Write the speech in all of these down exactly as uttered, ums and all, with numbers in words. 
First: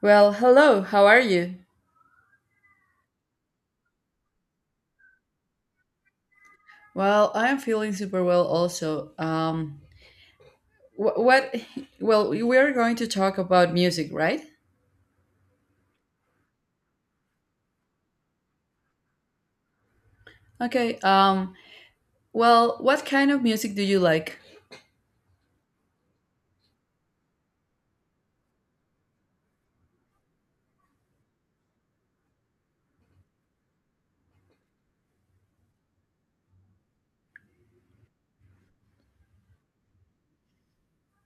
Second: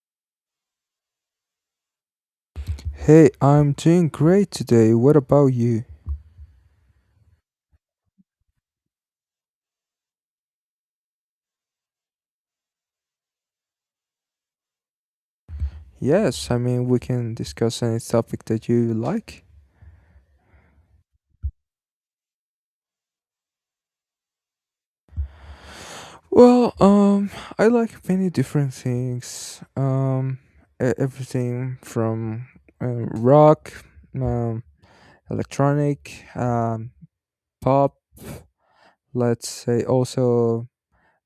Well, hello. How are you? Hey, I'm doing great today. What about you? Well, I am feeling super well also. Um wh- what well, we are going to talk about music, right? Yes, I mean, we can discuss any topic that you like. Okay. Um well, what kind of music do you like? Well, um, I like many different things. Um, e- everything from uh, rock, um, electronic, um, pop, let's say also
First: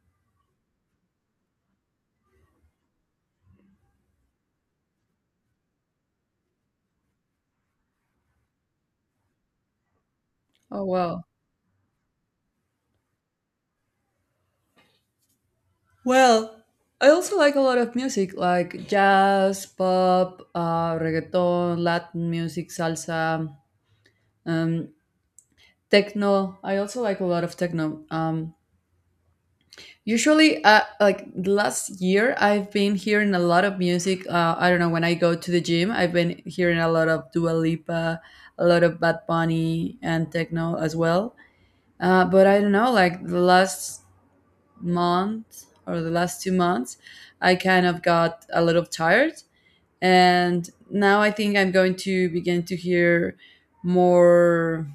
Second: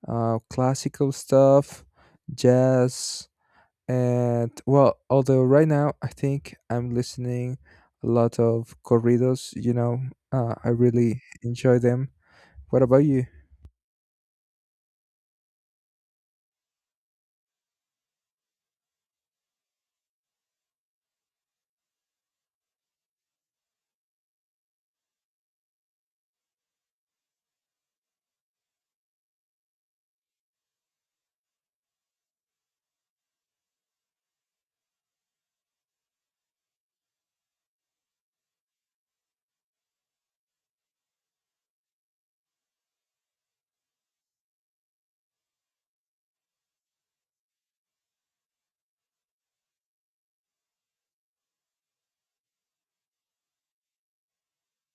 uh, classical stuff, jazz. And well, although right now I think I'm listening a lot of corridos, you know, uh, I Oh, really wow. enjoy them. What about you? Well, I also like a lot of music like jazz, pop, uh reggaeton, Latin music, salsa, um techno. I also like a lot of techno. Um Usually, uh, like the last year, I've been hearing a lot of music. Uh, I don't know, when I go to the gym, I've been hearing a lot of Dua Lipa, a lot of Bad Bunny, and techno as well. Uh, but I don't know, like the last month or the last two months, I kind of got a little tired. And now I think I'm going to begin to hear more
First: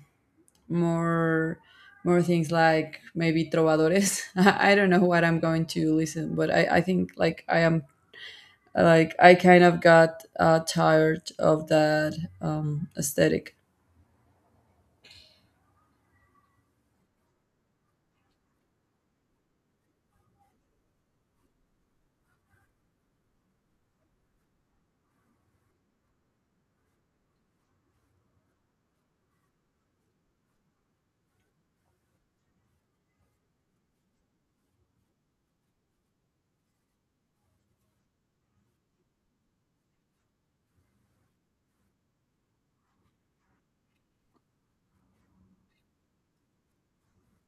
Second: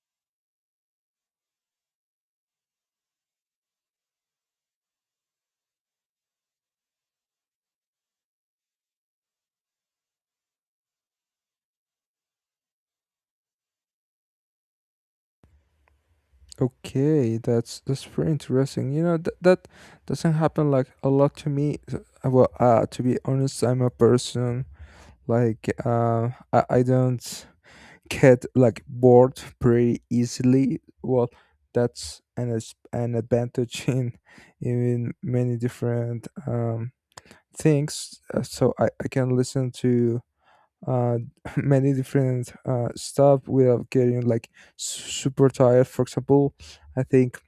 more more things like maybe trovadores. I I don't know what I'm going to listen, but I, I think like I am, like I kind of got uh, tired of that um, aesthetic. Okay, that's that's pretty interesting. You know that that doesn't happen like a lot to me. So, uh, well, uh, to be honest, I'm a person like uh, I, I don't get like bored pretty easily. Well, that's an as- an advantage in in many different um things uh, so I, I can listen to uh many different uh stuff without getting like su- super tired. For example, I think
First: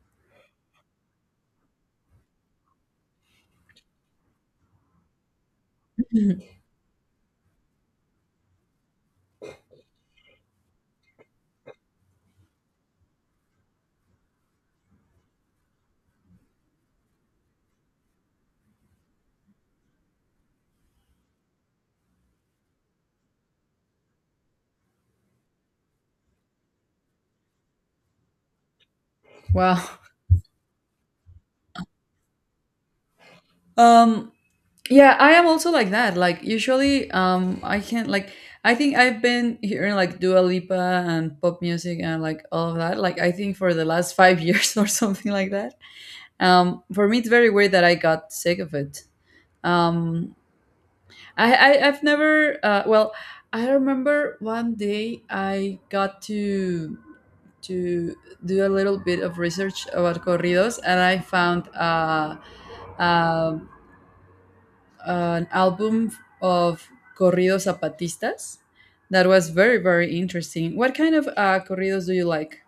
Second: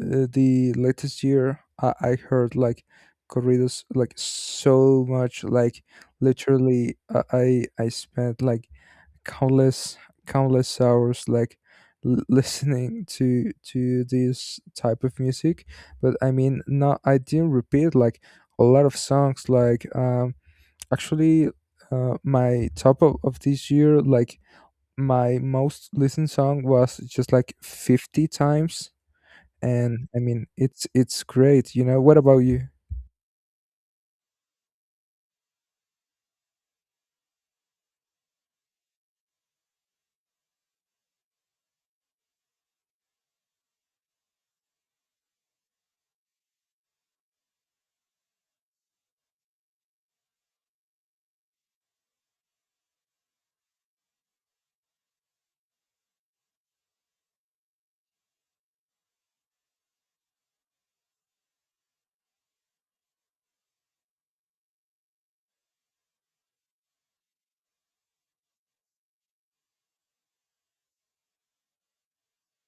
uh, the latest year I, I heard like corridos like so much, like literally. Uh, i i spent like countless countless hours like l- listening to to this type of music. But I mean, not, I didn't repeat like a lot of songs like um actually, uh, my top of, of this year, like my most listened song was just like fifty times. Wow. And I mean, it's it's great, you know. What about you? Um yeah, I am also like that. Like, usually, um I can't, like, I think I've been hearing like Dua Lipa and pop music and like all of that. Like I think for the last five years or something like that. Um for me, it's very weird that I got sick of it. Um I, I I've never. Uh, well, I remember one day I got to to do a little bit of research about corridos, and I found uh, um an album of corridos zapatistas that was very very interesting. What kind of uh, corridos do you like?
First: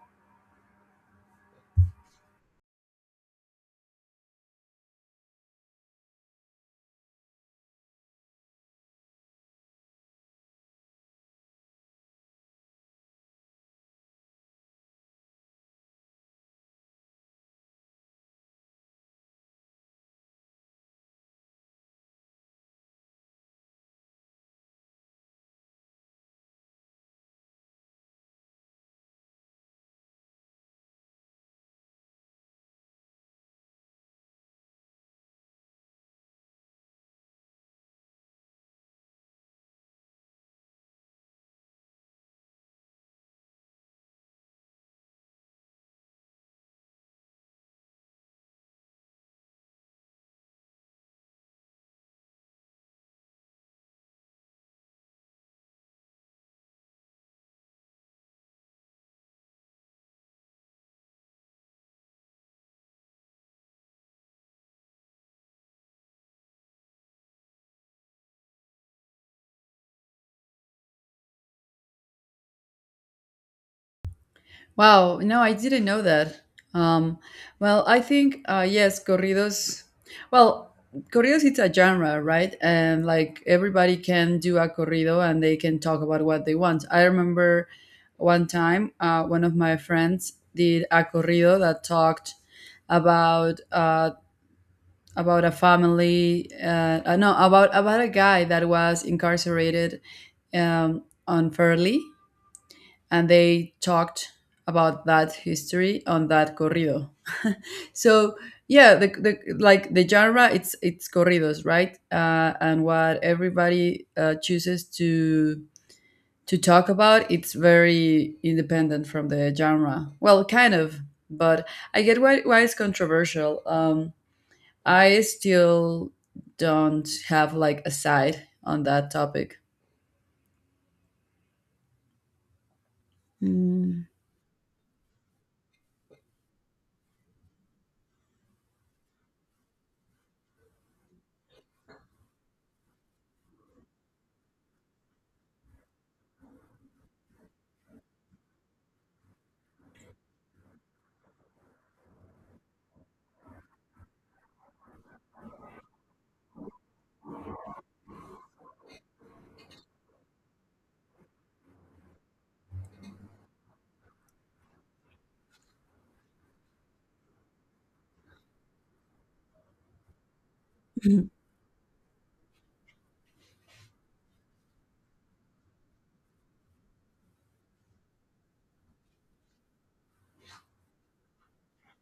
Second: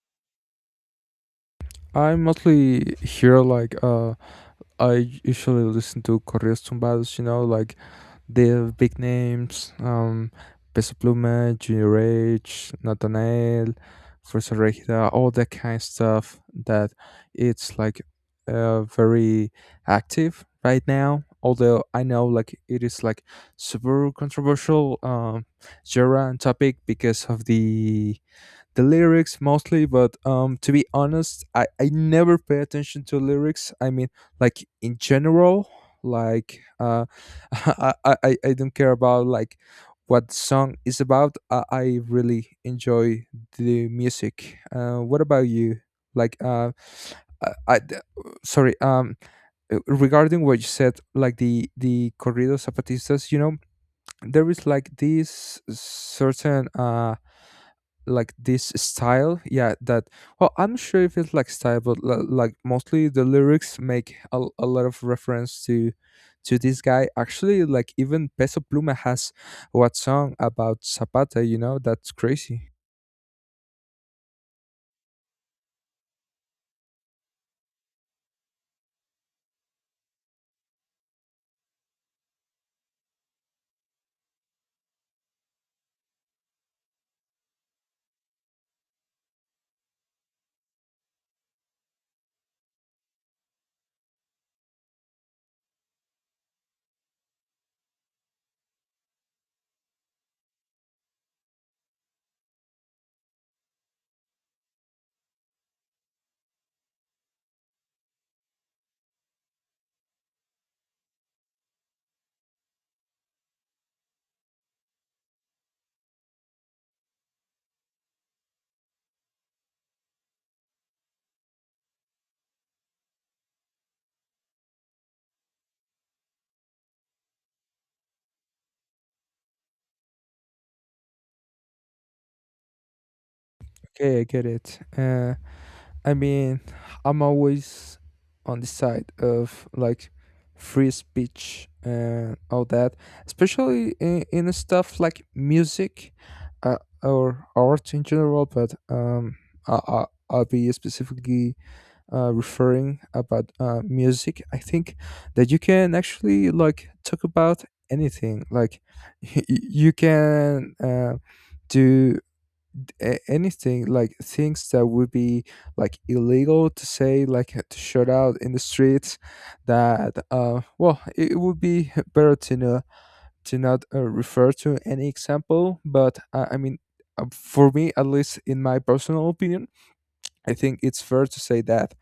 I mostly hear like uh I usually listen to corridos Tumbados, you know, like they have big names, um, Peso Pluma, Junior H, Nathanael, Fuerza Regida, all that kind of stuff that it's like uh, very active right now. Although I know like it is like super controversial um genre and topic because of the the lyrics mostly. But um to be honest, i i never pay attention to lyrics. I mean, like in general, like uh I, I i I don't care about like what the song is about. I, I really enjoy the music. Uh what about you? Like uh I, I d- sorry, um uh, regarding what you said, like the the corridos zapatistas, you know, there is like this certain uh like this style, yeah, that well, I'm sure if it's like style, but l- like mostly the lyrics make a, a lot of reference to to this guy. Actually, like even Peso Pluma has what song about Zapata, you know? That's crazy. Wow, no, I didn't know that. Um, well, I think, uh, yes, corridos. Well, corridos it's a genre, right? And like everybody can do a corrido and they can talk about what they want. I remember one time, uh, one of my friends did a corrido that talked about uh, about a family. Uh, uh, no, about about a guy that was incarcerated, um, unfairly, and they talked about that history on that corrido. So yeah, the, the like the genre, it's it's corridos, right? Uh, and what everybody uh, chooses to to talk about, it's very independent from the genre. Well, kind of, but I get why why it's controversial. Um, I still don't have like a side on that topic. Mm. Okay, I get it. uh I mean, I'm always on the side of like free speech and all that, especially in, in stuff like music, uh, or art in general. But um, I, I, I'll be specifically uh, referring about uh, music. I think that you can actually like talk about anything. Like you can uh, do a- anything, like things that would be like illegal to say, like uh, to shout out in the streets. That uh well, it would be better to know to not uh, refer to any example, but uh, I mean, uh, for me at least, in my personal opinion, I think it's fair to say that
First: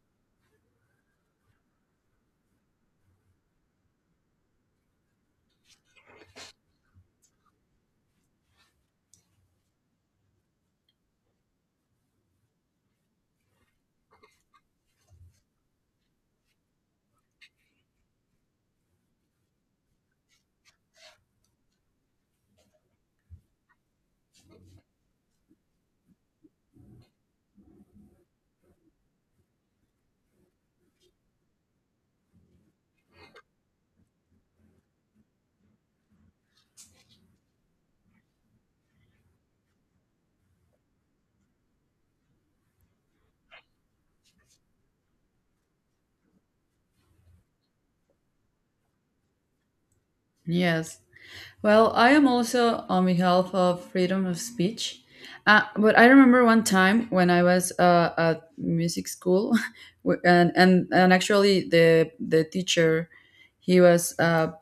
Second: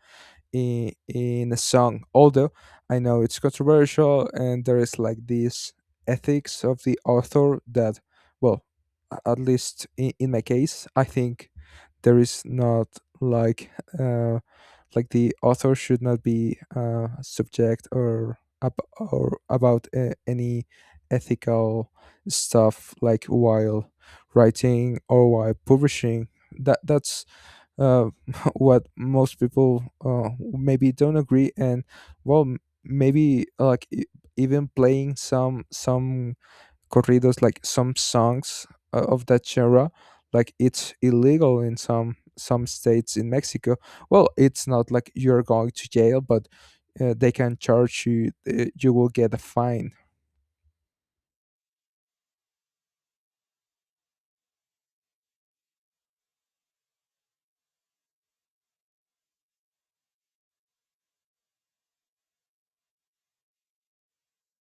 in, in a song, although I know it's controversial and there is like this ethics of the author that well, a- at least in, in my case, I think there is not like uh, like the author should not be uh, subject or ab- or about uh, any ethical stuff like while writing or while publishing. That that's uh, what most people uh, maybe don't agree. And well, m- maybe like e- even playing some some corridos, like some songs uh, of that genre, like it's illegal in some some states in Mexico. Well, it's not like you're going to jail, but uh, they can charge you. Uh, you will get a fine. Yes. Well, I am also on behalf of freedom of speech. Uh, but I remember one time when I was uh, at music school, w- and, and and actually the the teacher, he was uh,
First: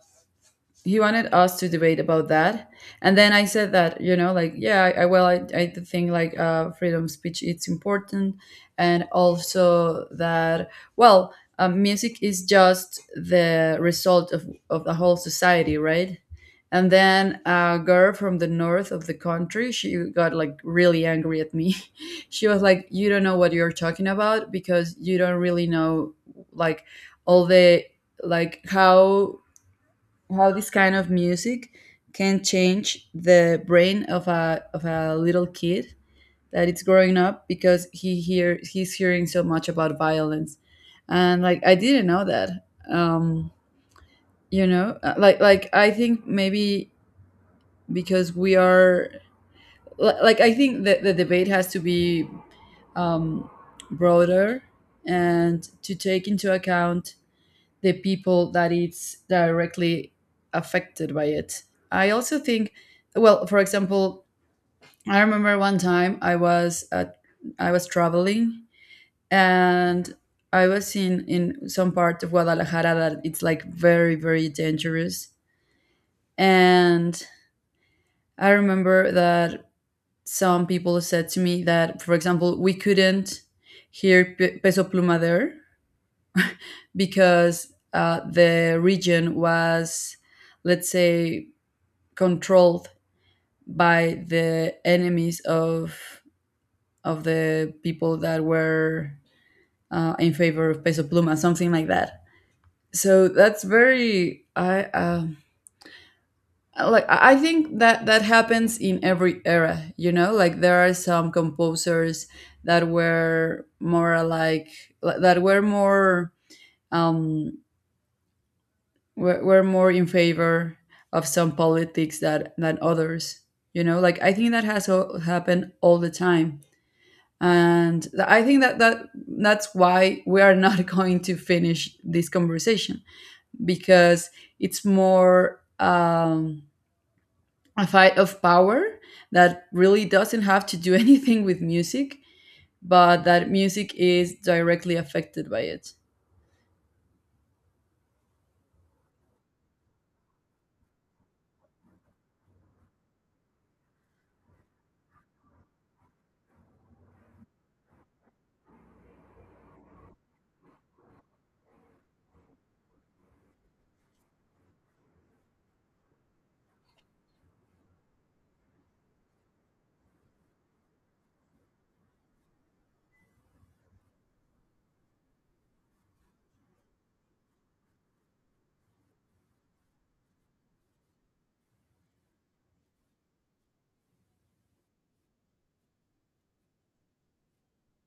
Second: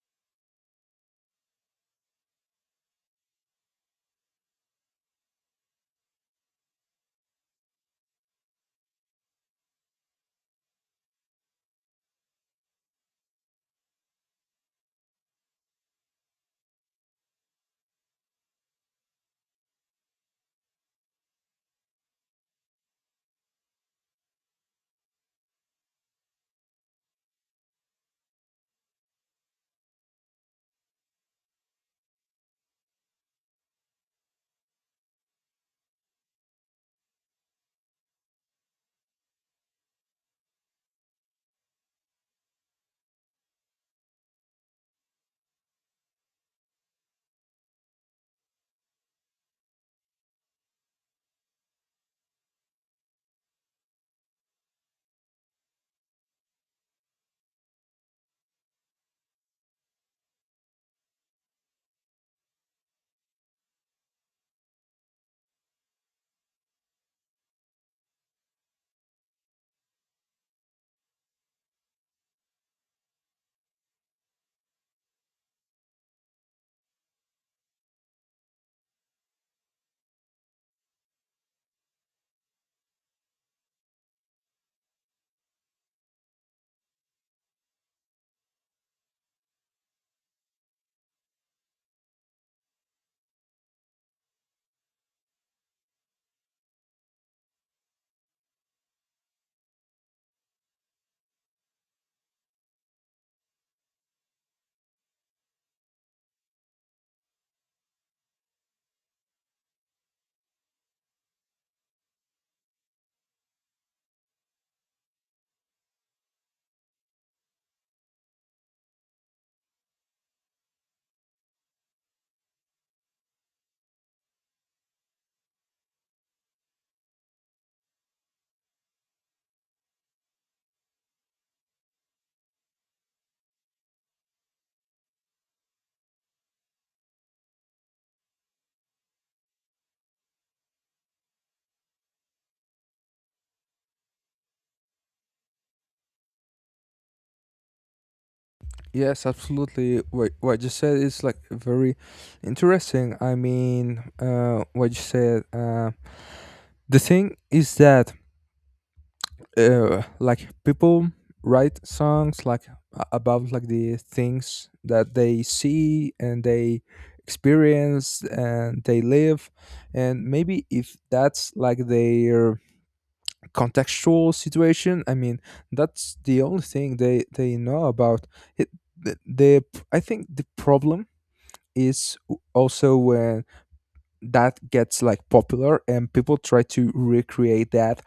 he wanted us to debate about that. And then I said that, you know like, yeah, i, I well i, I do think like, uh, freedom of speech, it's important, and also that, well uh, music is just the result of, of the whole society, right? And then a girl from the north of the country, she got like really angry at me. She was like, you don't know what you're talking about because you don't really know, like, all the, like, how how this kind of music can change the brain of a of a little kid that it's growing up because he hear he's hearing so much about violence. And, like, I didn't know that. um you know Uh, like, like I think maybe because we are, li- like, I think that the debate has to be, um broader, and to take into account the people that it's directly affected by it. I also think, well, for example, I remember one time I was at, I was traveling, and I was in in some part of Guadalajara that it's like very very dangerous. And I remember that some people said to me that, for example, we couldn't hear P- Peso Pluma there because, uh, the region was, let's say, controlled by the enemies of of the people that were, uh, in favor of Peso Pluma, something like that. So that's very, I um like, I I think that that happens in every era. You know, like there are some composers that were more like, that were more um were, were more in favor of some politics that than others. You know, like I think that has o- happened all the time, and th- i think that that that's why we are not going to finish this conversation because it's more, um, a fight of power that really doesn't have to do anything with music, but that music is directly affected by it. Yes, absolutely. What what you said is like very interesting. I mean, uh, what you said. Uh, the thing is that uh, like people write songs like a- about like the things that they see and they experience and they live. And maybe if that's like their contextual situation, I mean, that's the only thing they they know about it. The, the I think the problem is also when that gets like popular and people try to recreate that,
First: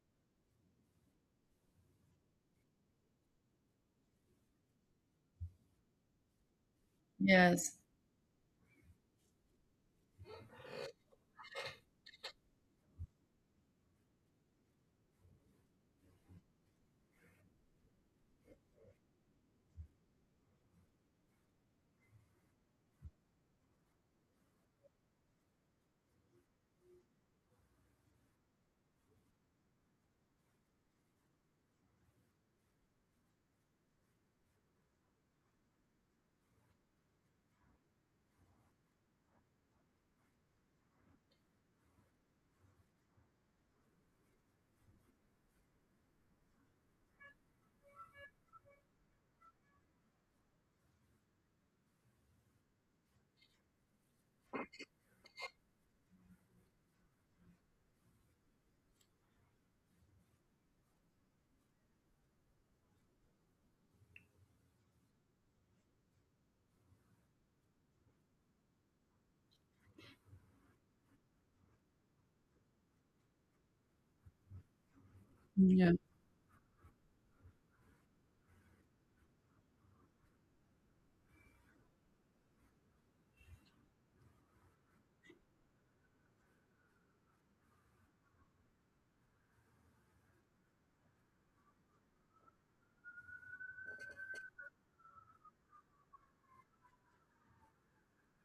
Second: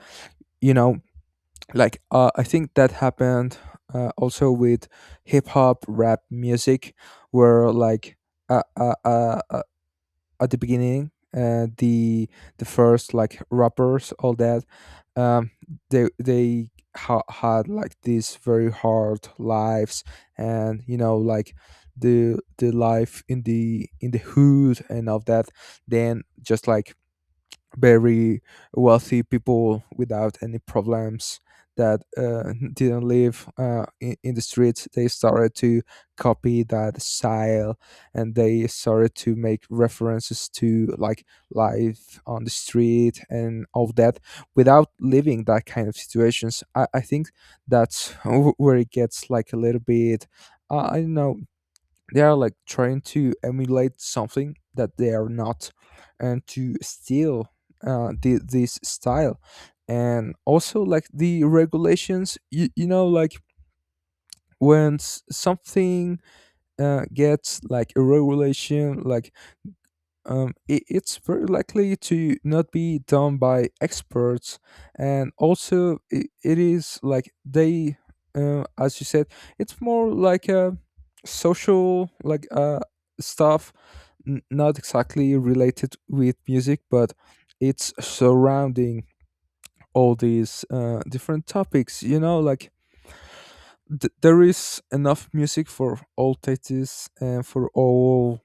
you know, like uh, I think that happened uh, also with hip hop rap music, where Yes. like uh, uh, uh, uh, at the beginning, uh, the the first like rappers, all that, um they they ha- had like these very hard lives. And you know, like the the life in the in the hood and all that. Then just like very wealthy people without any problems, that uh, didn't live uh, in, in the streets. They started to copy that style, and they started to make references to like life on the street and all that without living that kind of situations. I, I think that's where it gets like a little bit, uh, I don't know, they are like trying to emulate something that they are not, and to steal uh, the, this style. And also like the regulations, you, you know, like when s- something uh, gets like a regulation, like um, it, it's very likely to not be done by experts. And Yeah. also it, it is like they uh, as you said, it's more like a social like uh, stuff, n- not exactly related with music, but it's surrounding all these uh, different topics. You know, like th- there is enough music for all tastes and for all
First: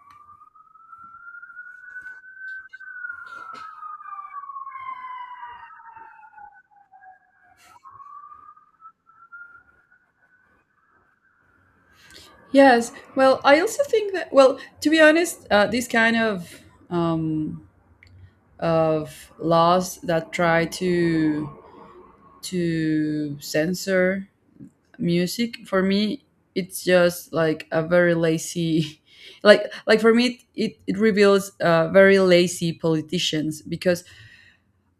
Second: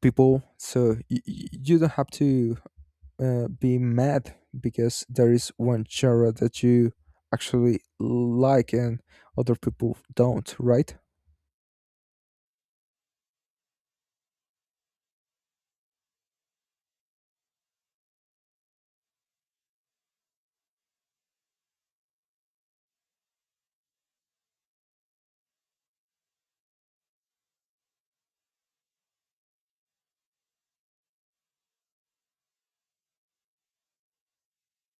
people, so y- y- you don't have to uh, be mad because there is one genre that you actually like and other people don't, right? Yes. Well, I also think that. Well, to be honest, uh, these kind of um, of laws that try to to censor music, for me, it's just like a very lazy, like like for me, it it reveals, uh, very lazy politicians because,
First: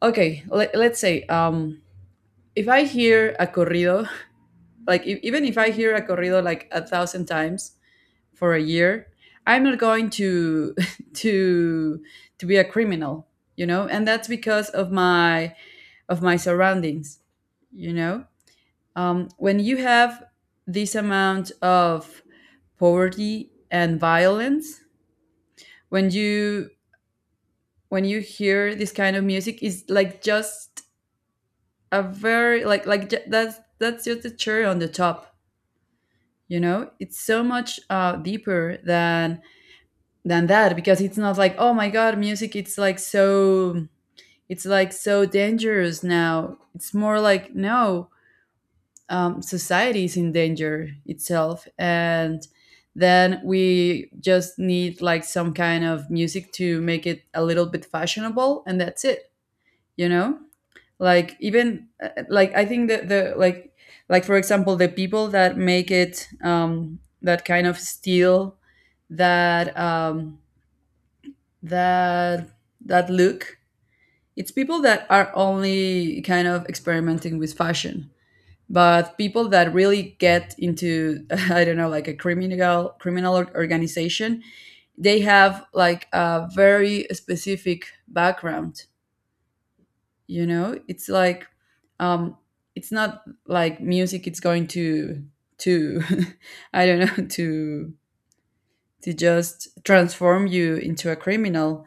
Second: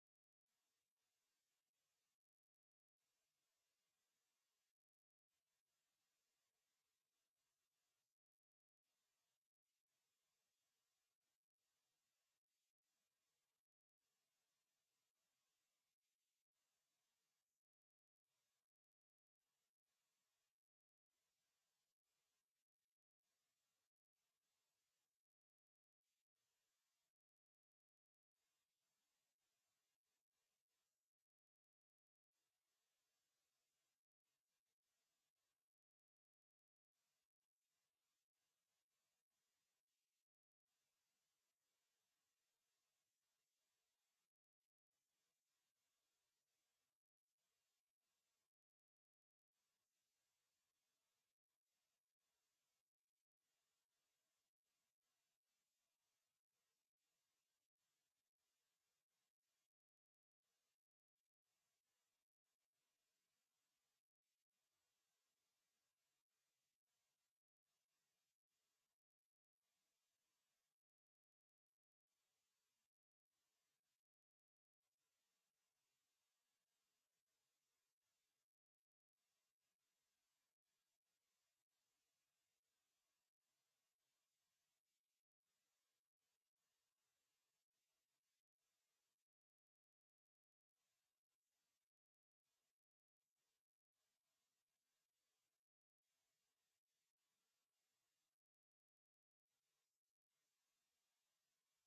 okay, let, let's say, um, if I hear a corrido, like if, even if I hear a corrido like a thousand times for a year, I'm not going to to to be a criminal, you know. And that's because of my, of my surroundings, you know. Um, when you have this amount of poverty and violence, when you when you hear this kind of music is like just a very, like like ju- that's that's just the cherry on the top, you know. It's so much, uh, deeper than than that because it's not like, oh my god, music it's like so, it's like so dangerous now, it's more like no. Um, society is in danger itself, and then we just need like some kind of music to make it a little bit fashionable, and that's it, you know. Like, even, uh, like, I think that, the like like for example, the people that make it, um that kind of steel, that um that that look, it's people that are only kind of experimenting with fashion, but people that really get into I don't know, like a criminal criminal or- organization, they have like a very specific background, you know. it's like um it's not like music it's going to to I don't know to to just transform you into a criminal.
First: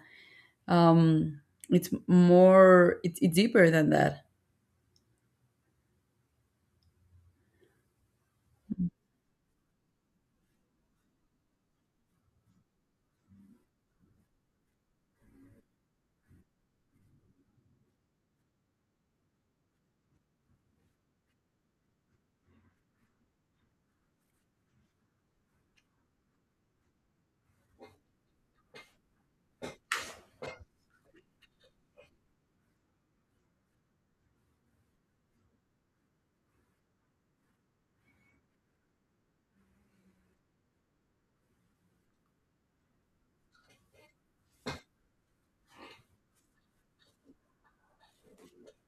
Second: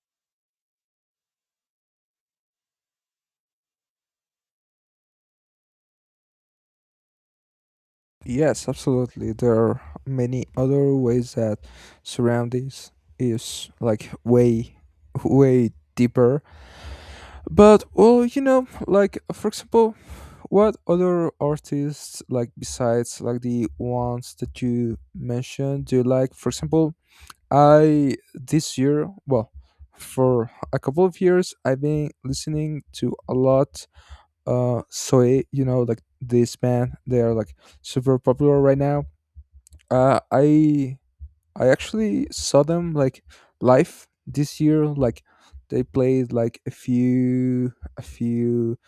um, it's more, it's, it's deeper than that. Yes, absolutely. There are many other ways that surroundings is like way, way deeper. But well, you know, like for example, what other artists, like besides like the ones that you mentioned, do you like? For example, I this year, well, for a couple of years, I've been listening to a lot uh Soe. You know, like this band. They are like super popular right now. Uh, I I actually saw them like live this year. Like they played like a few a few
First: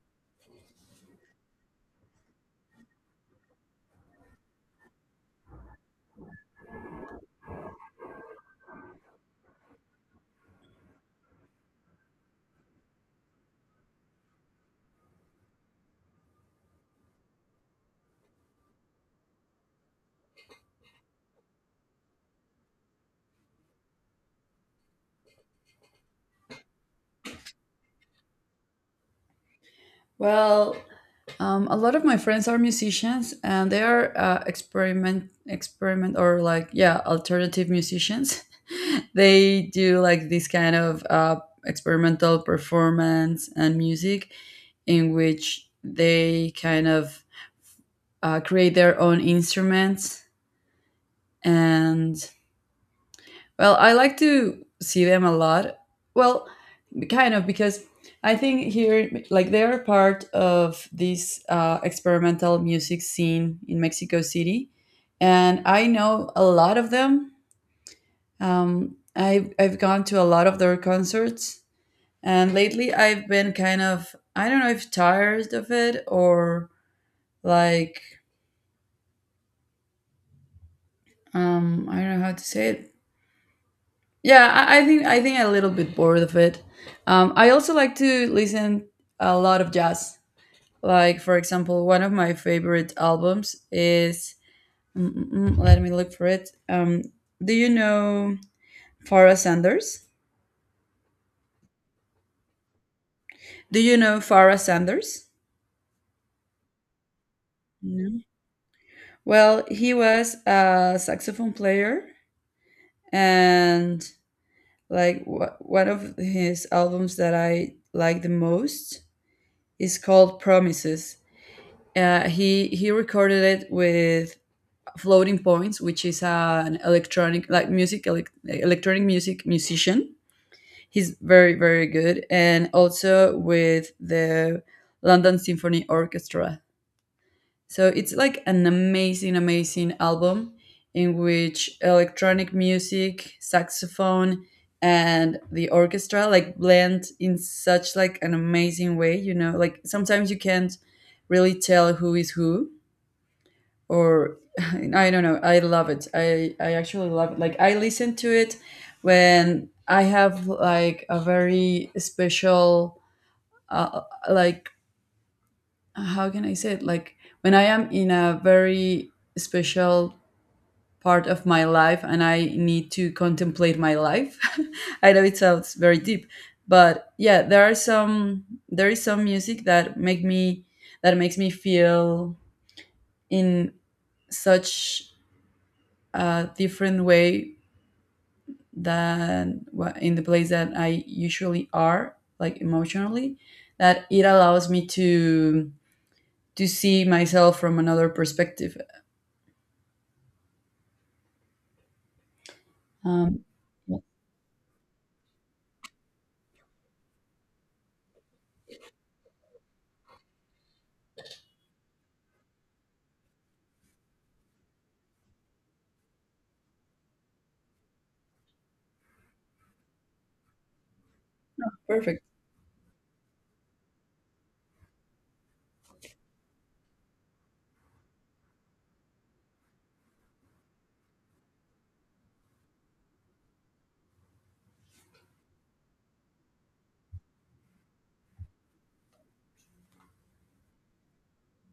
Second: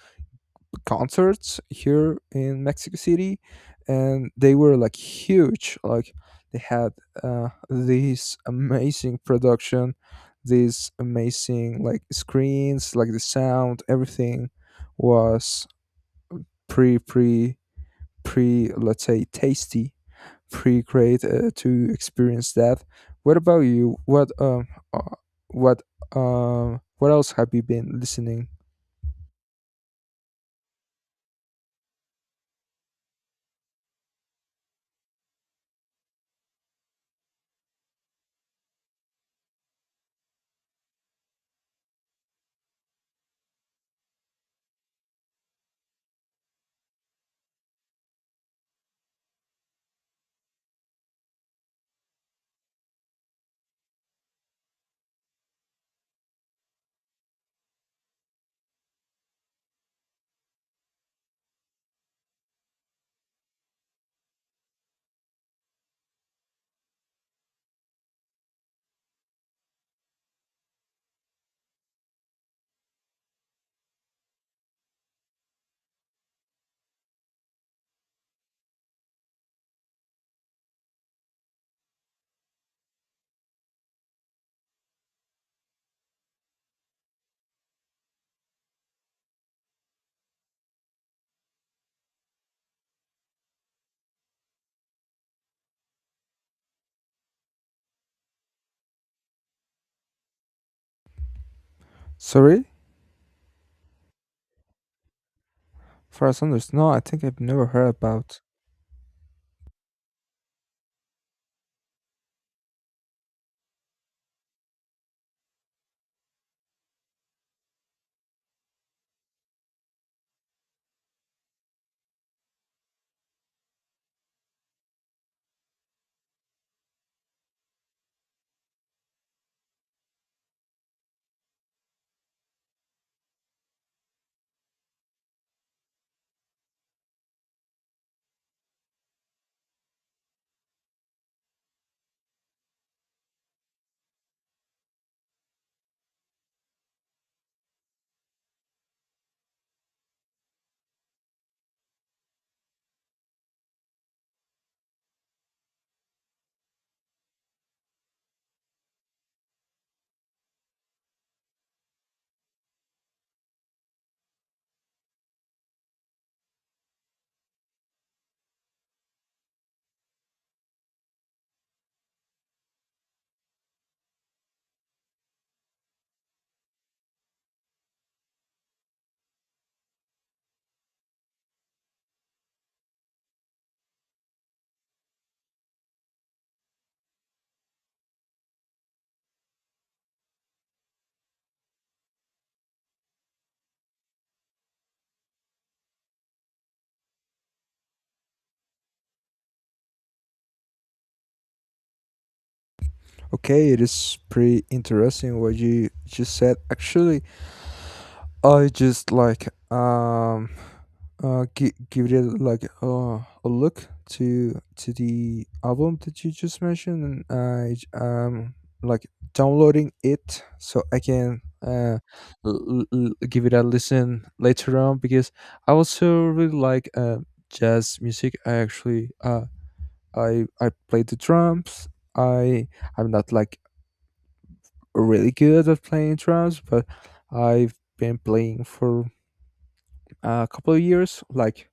concerts here in Mexico City, and they were like huge. Like they had uh, this amazing production, these amazing like screens, like the sound, everything was pretty pretty pretty, let's say, tasty, pretty great uh, to experience that. What about you? What um, uh, what um, what else have you been listening? Well, um, a lot of my friends are musicians, and they are, uh, experiment experiment or like, yeah, alternative musicians. They do like this kind of, uh, experimental performance and music in which they kind of, uh, create their own instruments. And well, I like to see them a lot. Well, kind of because I think here, like they are part of this, uh, experimental music scene in Mexico City, and I know a lot of them. Um, I've I've gone to a lot of their concerts, and lately I've been kind of, I don't know if tired of it, or like, um, I don't know how to say it. Yeah, I, I think I think I'm a little bit bored of it. Um, I also like to listen a lot of jazz. Like, for example, one of my favorite albums is. mm, mm, mm, Let me look for it. Um, do you know Farrah Sanders? Sorry, Do you know Farrah Sanders? Far Sanders. No, I think I've never heard No. about. Well, he was a saxophone player, and like, w- one of his albums that I like the most is called Promises. Uh, he he recorded it with Floating Points, which is, uh, an electronic, like, music, elec electronic music musician. He's very very good, and also with the London Symphony Orchestra. So it's like an amazing amazing album in which electronic music, saxophone, and the orchestra like blend in such like an amazing way. You know, like sometimes you can't really tell who is who, or I don't know. I love it. I I actually love it. Like, I listen to it when I have like a very special, uh, like how can I say it? Like, when I am in a very special part of my life and I need to contemplate my life. I know it sounds very deep, but yeah, there are some there is some music that make me that makes me feel in such a different way than, wha- in the place that I usually are, like, emotionally, that it allows me to to see myself from another perspective. Um, Okay, it yeah, is pretty interesting what you just said. Actually, I just like um uh give, give it like uh, a look to to the album that you just mentioned, and i j- um like downloading it so I can uh perfect. l- l- give it a listen later on, because I also really like uh jazz music. I actually uh i i play the drums. I i'm not like really good at playing drums, but I've been playing for a couple of years, like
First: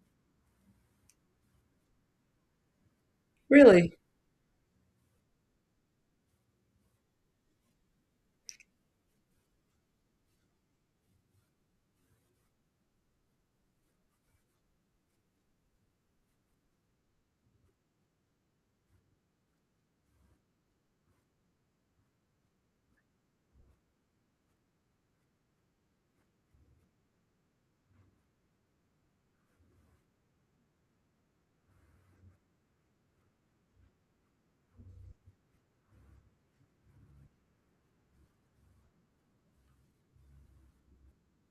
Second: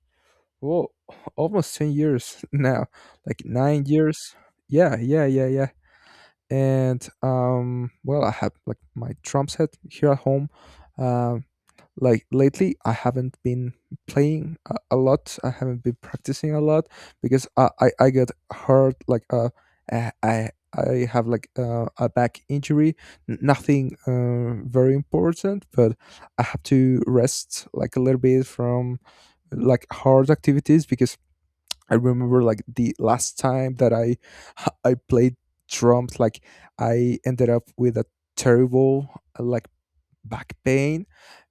well, almost ten years now, like nine Really, years. Yeah, yeah, yeah, yeah, And um well, I have like my drum set here at home. Um like lately I haven't been playing a, a lot. I haven't been practicing a lot because I I, I got hurt like uh I I I have like uh, a back injury. N- nothing uh, very important, but I have to rest like a little bit from like hard activities, because I remember like the last time that I I played drums, like I ended up with a terrible uh, like back pain,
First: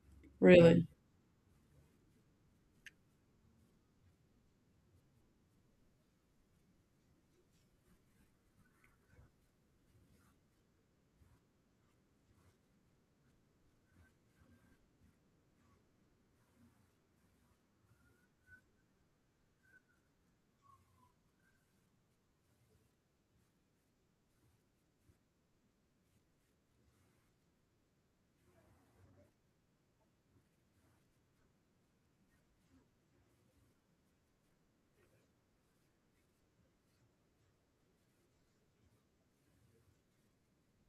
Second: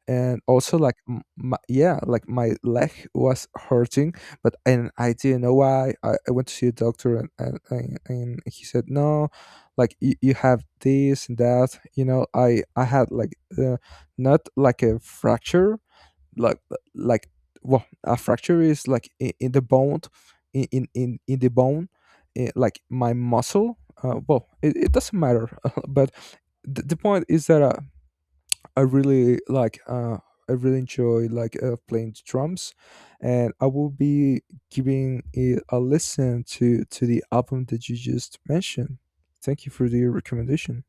and also really. like m- my, yeah, like my leg was hurting. But and I didn't know why. I, I went to see a doctor, and and, and and he said no, like you, you have this and that. You know, I I had like uh, not like a fracture, like like well, a fracture is like in, in the bone, in in in in the bone, eh, like my muscle, uh, well, it, it doesn't matter. But the, the point is that uh, I really like uh, I really enjoy like uh, playing the drums, and I will be giving it a listen to to the album that you just mentioned. Thank you for the recommendation.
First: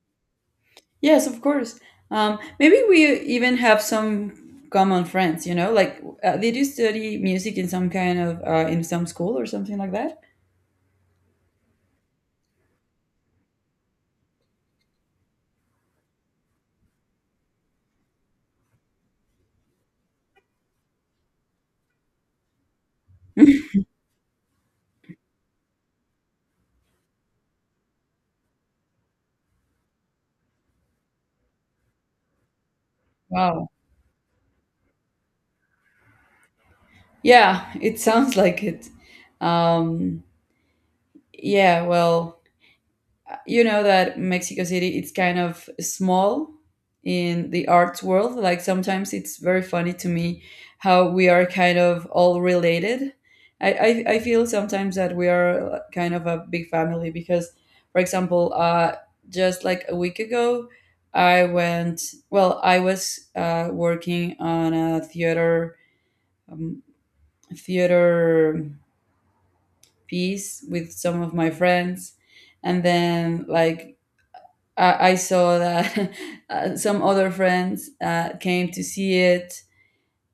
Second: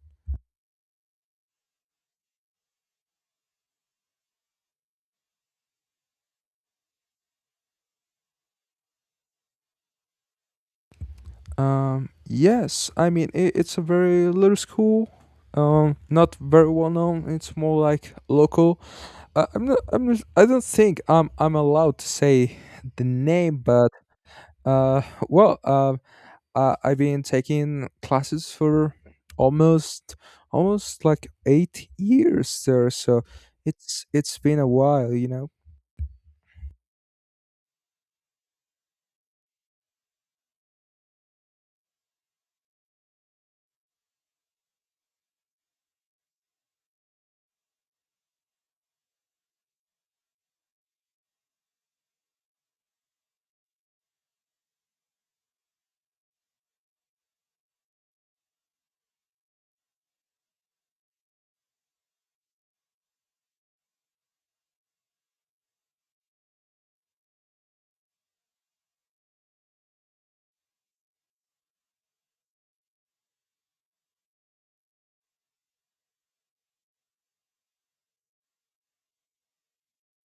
Yes, of course. Um, maybe we even have some common friends. You know, like, uh, did you study music in some kind of, uh, in some school or something like that? Um, yes, I mean, I it's a very little school. Um, not very well known. It's more like local. Uh, I'm not. I'm. Not, I don't think I'm. I'm allowed to say the name, but uh, well, um, uh, I've been taking classes for almost almost like eight years there. So Wow. it's it's been a while, you know. Yeah, it sounds like it. Um, yeah, well, you know that Mexico City, it's kind of small in the arts world. Like sometimes it's very funny to me how we are kind of all related. I, I, I feel sometimes that we are, like, kind of a big family because, for example, uh, just like a week ago, I went, well, I was, uh, working on a theater, um, theater piece with some of my friends. And then, like, I, I saw that uh, some other friends, uh, came to see it,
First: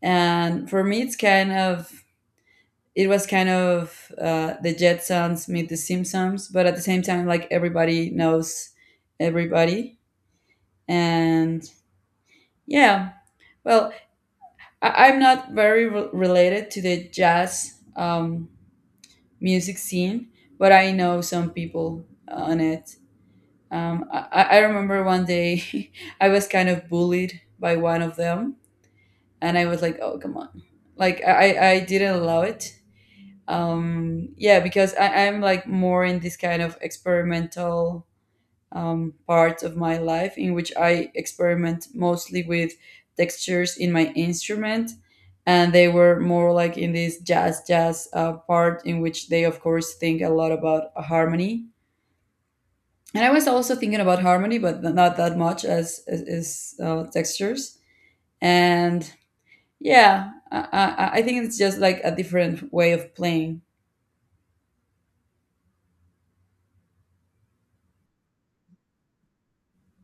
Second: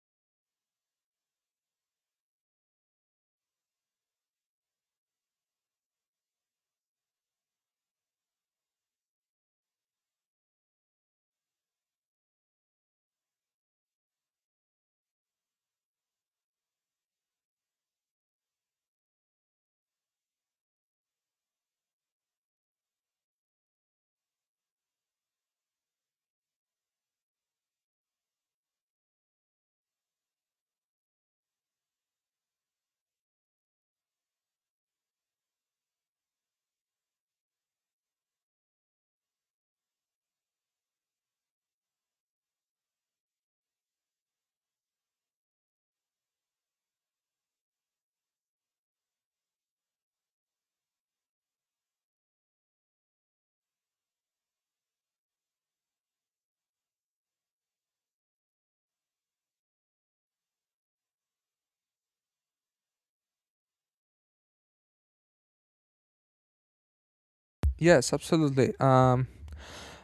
and for me, it's kind of it was kind of, uh, the Jetsons meet the Simpsons, but at the same time, like, everybody knows everybody, and yeah, well, I, I'm not very, re- related to the jazz, um, music scene, but I know some people on it. Um, I, I I remember one day I was kind of bullied by one of them, and I was like, oh come on, like, I I didn't allow it. Um, yeah, because I, I'm like more in this kind of experimental, um, part of my life in which I experiment mostly with textures in my instrument, and they were more like in this jazz jazz, uh, part in which they of course think a lot about harmony. And I was also thinking about harmony, but not that much as as, as uh, textures. And yeah, I, I, I think it's just like a different way of playing. Yes, absolutely. Um,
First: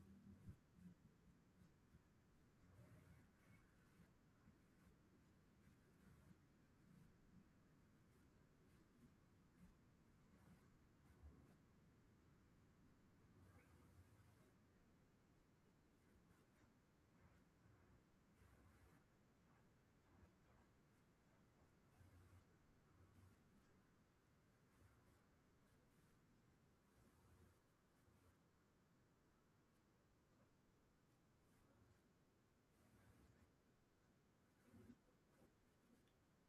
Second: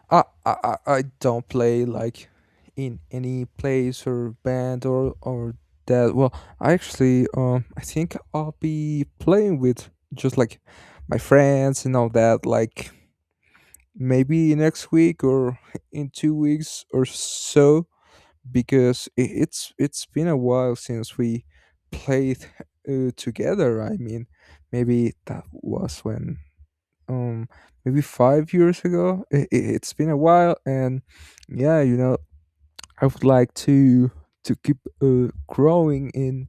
I, I I I don't play like in any place or band or or that. Well, I actually um I think I'll be playing with just like my friends and all that. Like maybe next week or in two weeks or so, because i- it's it's been a while since we played uh, together. I mean, maybe that was when um maybe five years ago. It, it, it's been a while. And yeah, you know, I would like to to keep uh, growing in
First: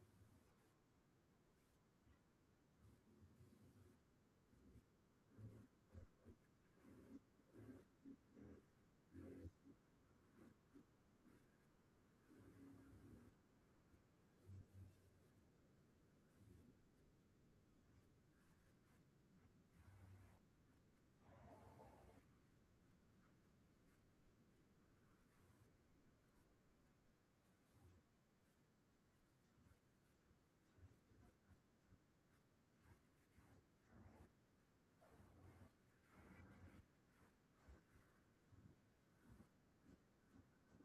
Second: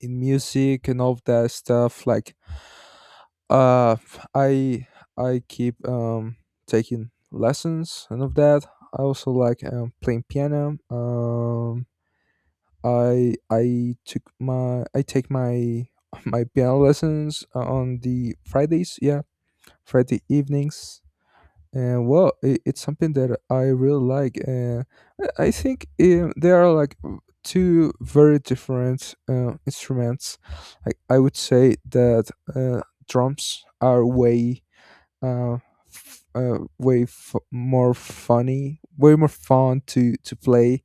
in music and all of that stuff. Like, uh, I I keep um taking lessons and of that. I also like um, playing piano. Um, I I took my I take my my piano lessons on the Fridays. Yeah, Friday evenings. And well, it, it's something that I really like, and I I think um, there are like w- two very different uh, instruments. I I would say that uh, drums are way uh, f- uh way f- more funny, way more fun to to play,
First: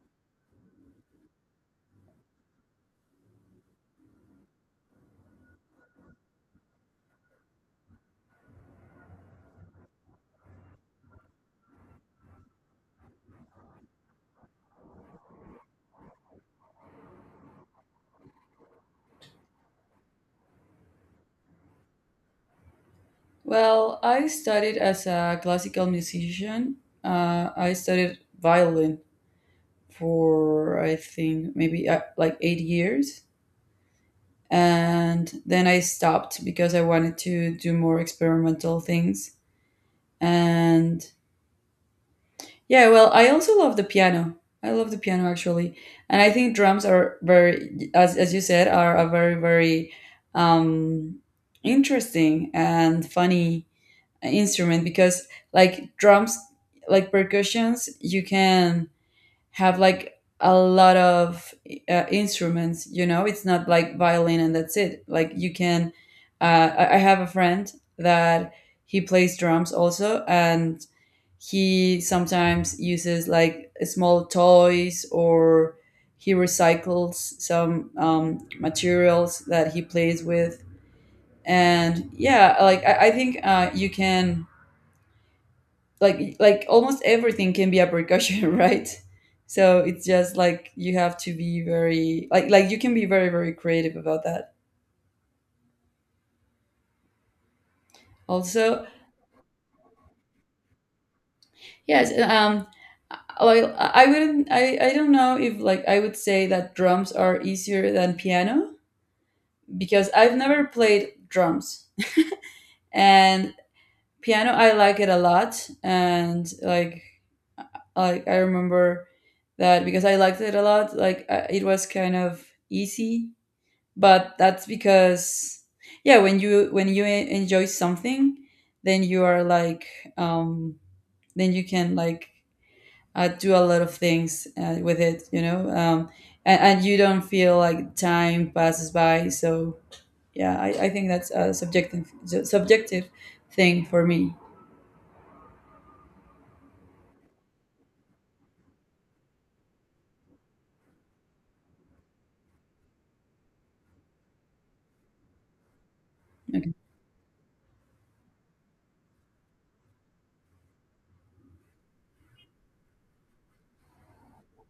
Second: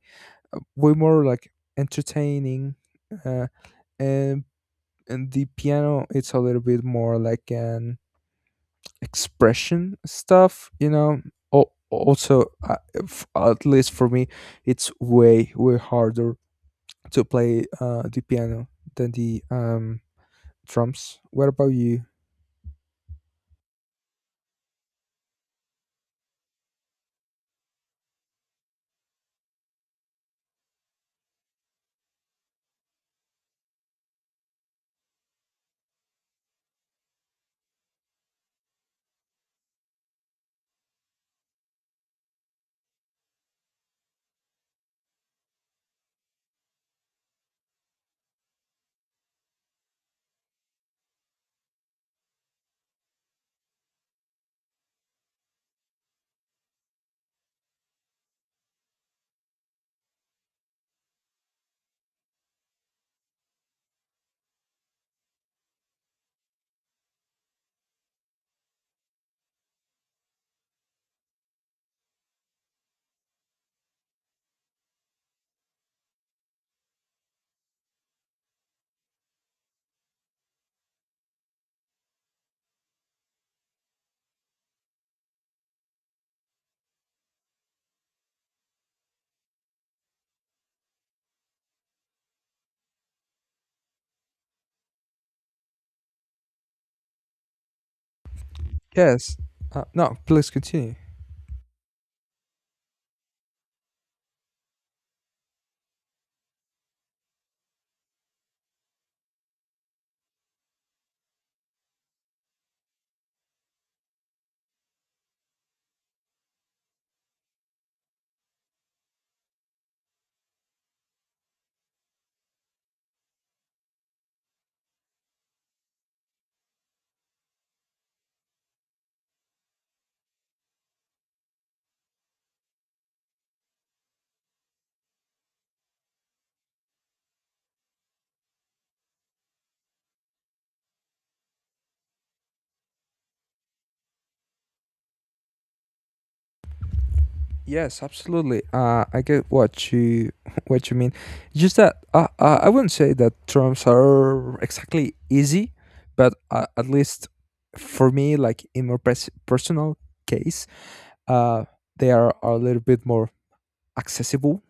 uh, way more like entertaining, uh, and and the piano, it's a little bit more like an expression stuff, you know. Al- also uh, f- at least for me, it's way way harder to play uh, the piano than the um, drums. What about you? Well, I studied as a classical musician. Uh, I studied violin for, I think, maybe, uh, like eight years. And then I stopped because I wanted to do more experimental things. And yeah, well, I also love the piano. I love the piano actually, and I think drums are very, as as you said, are a very very, um, interesting and funny instrument because, like drums, like percussions, you can have like a lot of, uh, instruments. You know, it's not like violin and that's it. Like, you can, uh, I I have a friend that he plays drums also, and he sometimes uses like small toys, or he recycles some, um, materials that he plays with. And yeah, like, I, I think, uh, you can, like like almost everything can be a percussion, right? So it's just like you have to be very, like like you can be very very creative about that. Also, Yes, uh, no, please continue. yes, um, well, I wouldn't I I don't know if like I would say that drums are easier than piano because I've never played drums and piano. I like it a lot, and, like like I remember that because I liked it a lot. Like, I- it was kind of easy, but that's because, yeah, when you when you en- enjoy something, then you are like, um, then you can, like uh, do a lot of things, uh, with it, you know. um, and, and you don't feel like time passes by. So yeah, I, I think that's a subjective subjective thing for me. Yes, absolutely. Uh, I get what you what you mean. Just that uh, uh, I wouldn't say that drums are exactly easy, but uh, Okay. at least for me, like in my pers- personal case, uh, they are, are a little bit more accessible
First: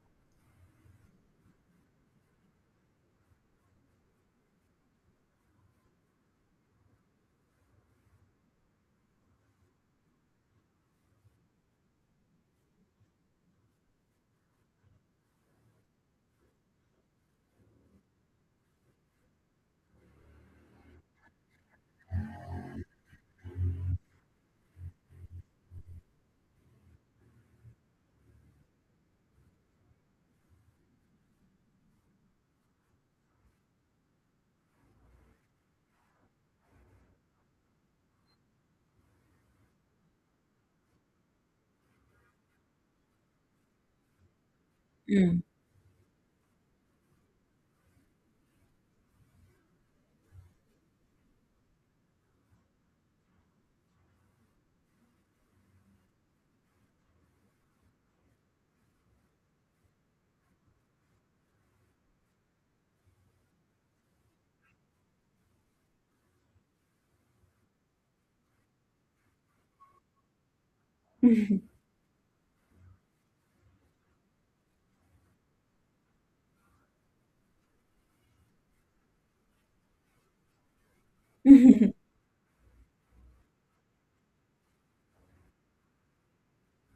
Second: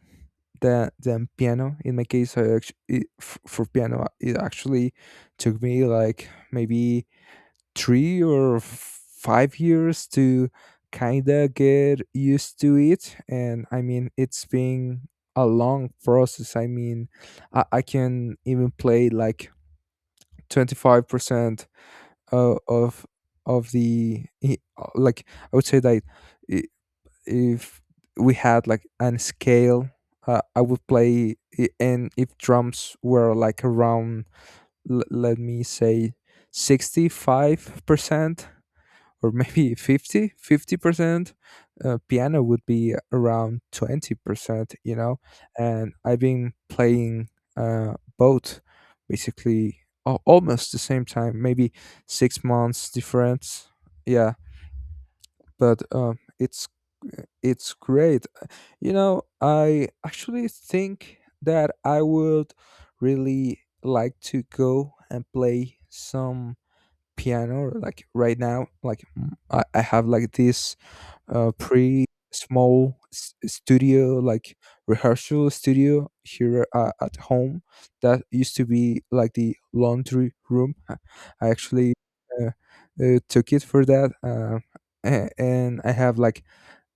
than, than piano. In my case, I actu- it, f- for piano, it actually took me like maybe three or five years to kind of get used to it. And I mean, it's been a long process. I mean, I, I can even play like twenty-five percent uh, of of the i- uh, like I would say that if we had like an scale, uh, i would play i- and if drums were like around l- let me say sixty-five percent or maybe fifty, fifty percent, uh, piano would be around twenty percent, you know. Mm. And I've been playing uh, both basically, al- almost the same time, maybe six months difference, yeah. But um, it's it's great, you know. I actually think that I would really like to go and play some piano like right now. Like mm, i, I have like this uh pretty small s- studio, like rehearsal studio here uh, at home, that used to be like the laundry room. i I actually uh, uh, took it for that. Uh, a- and I have like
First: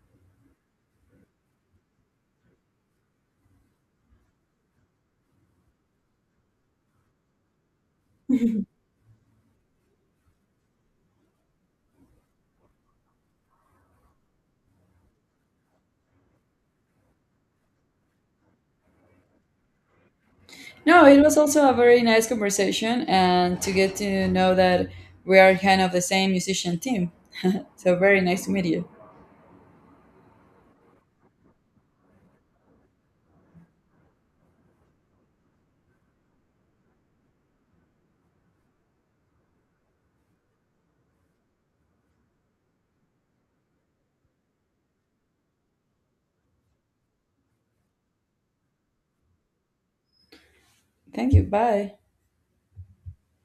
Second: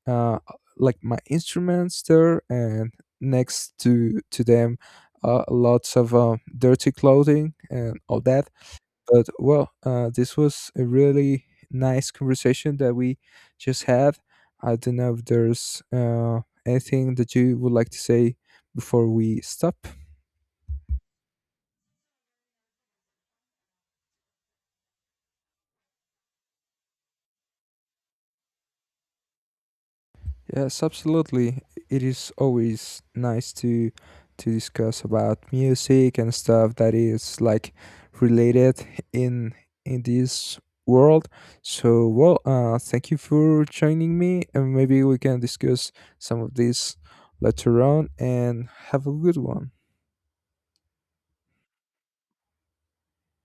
uh, like my instruments there, and next to to them, uh, lots of uh, dirty clothing and all that. But well, uh, this was a really nice conversation that we just had. I don't know if there's uh, anything that you would like to say before we stop. No, it was also a very nice conversation, and to get to know that we are kind of the same musician team. So very nice to meet you. Yes, absolutely. It is always nice to to discuss about music and stuff that is like related in in this world. So, well, uh, thank you for joining me, and maybe we can discuss some of this later on. And have a good one. Thank you. Bye.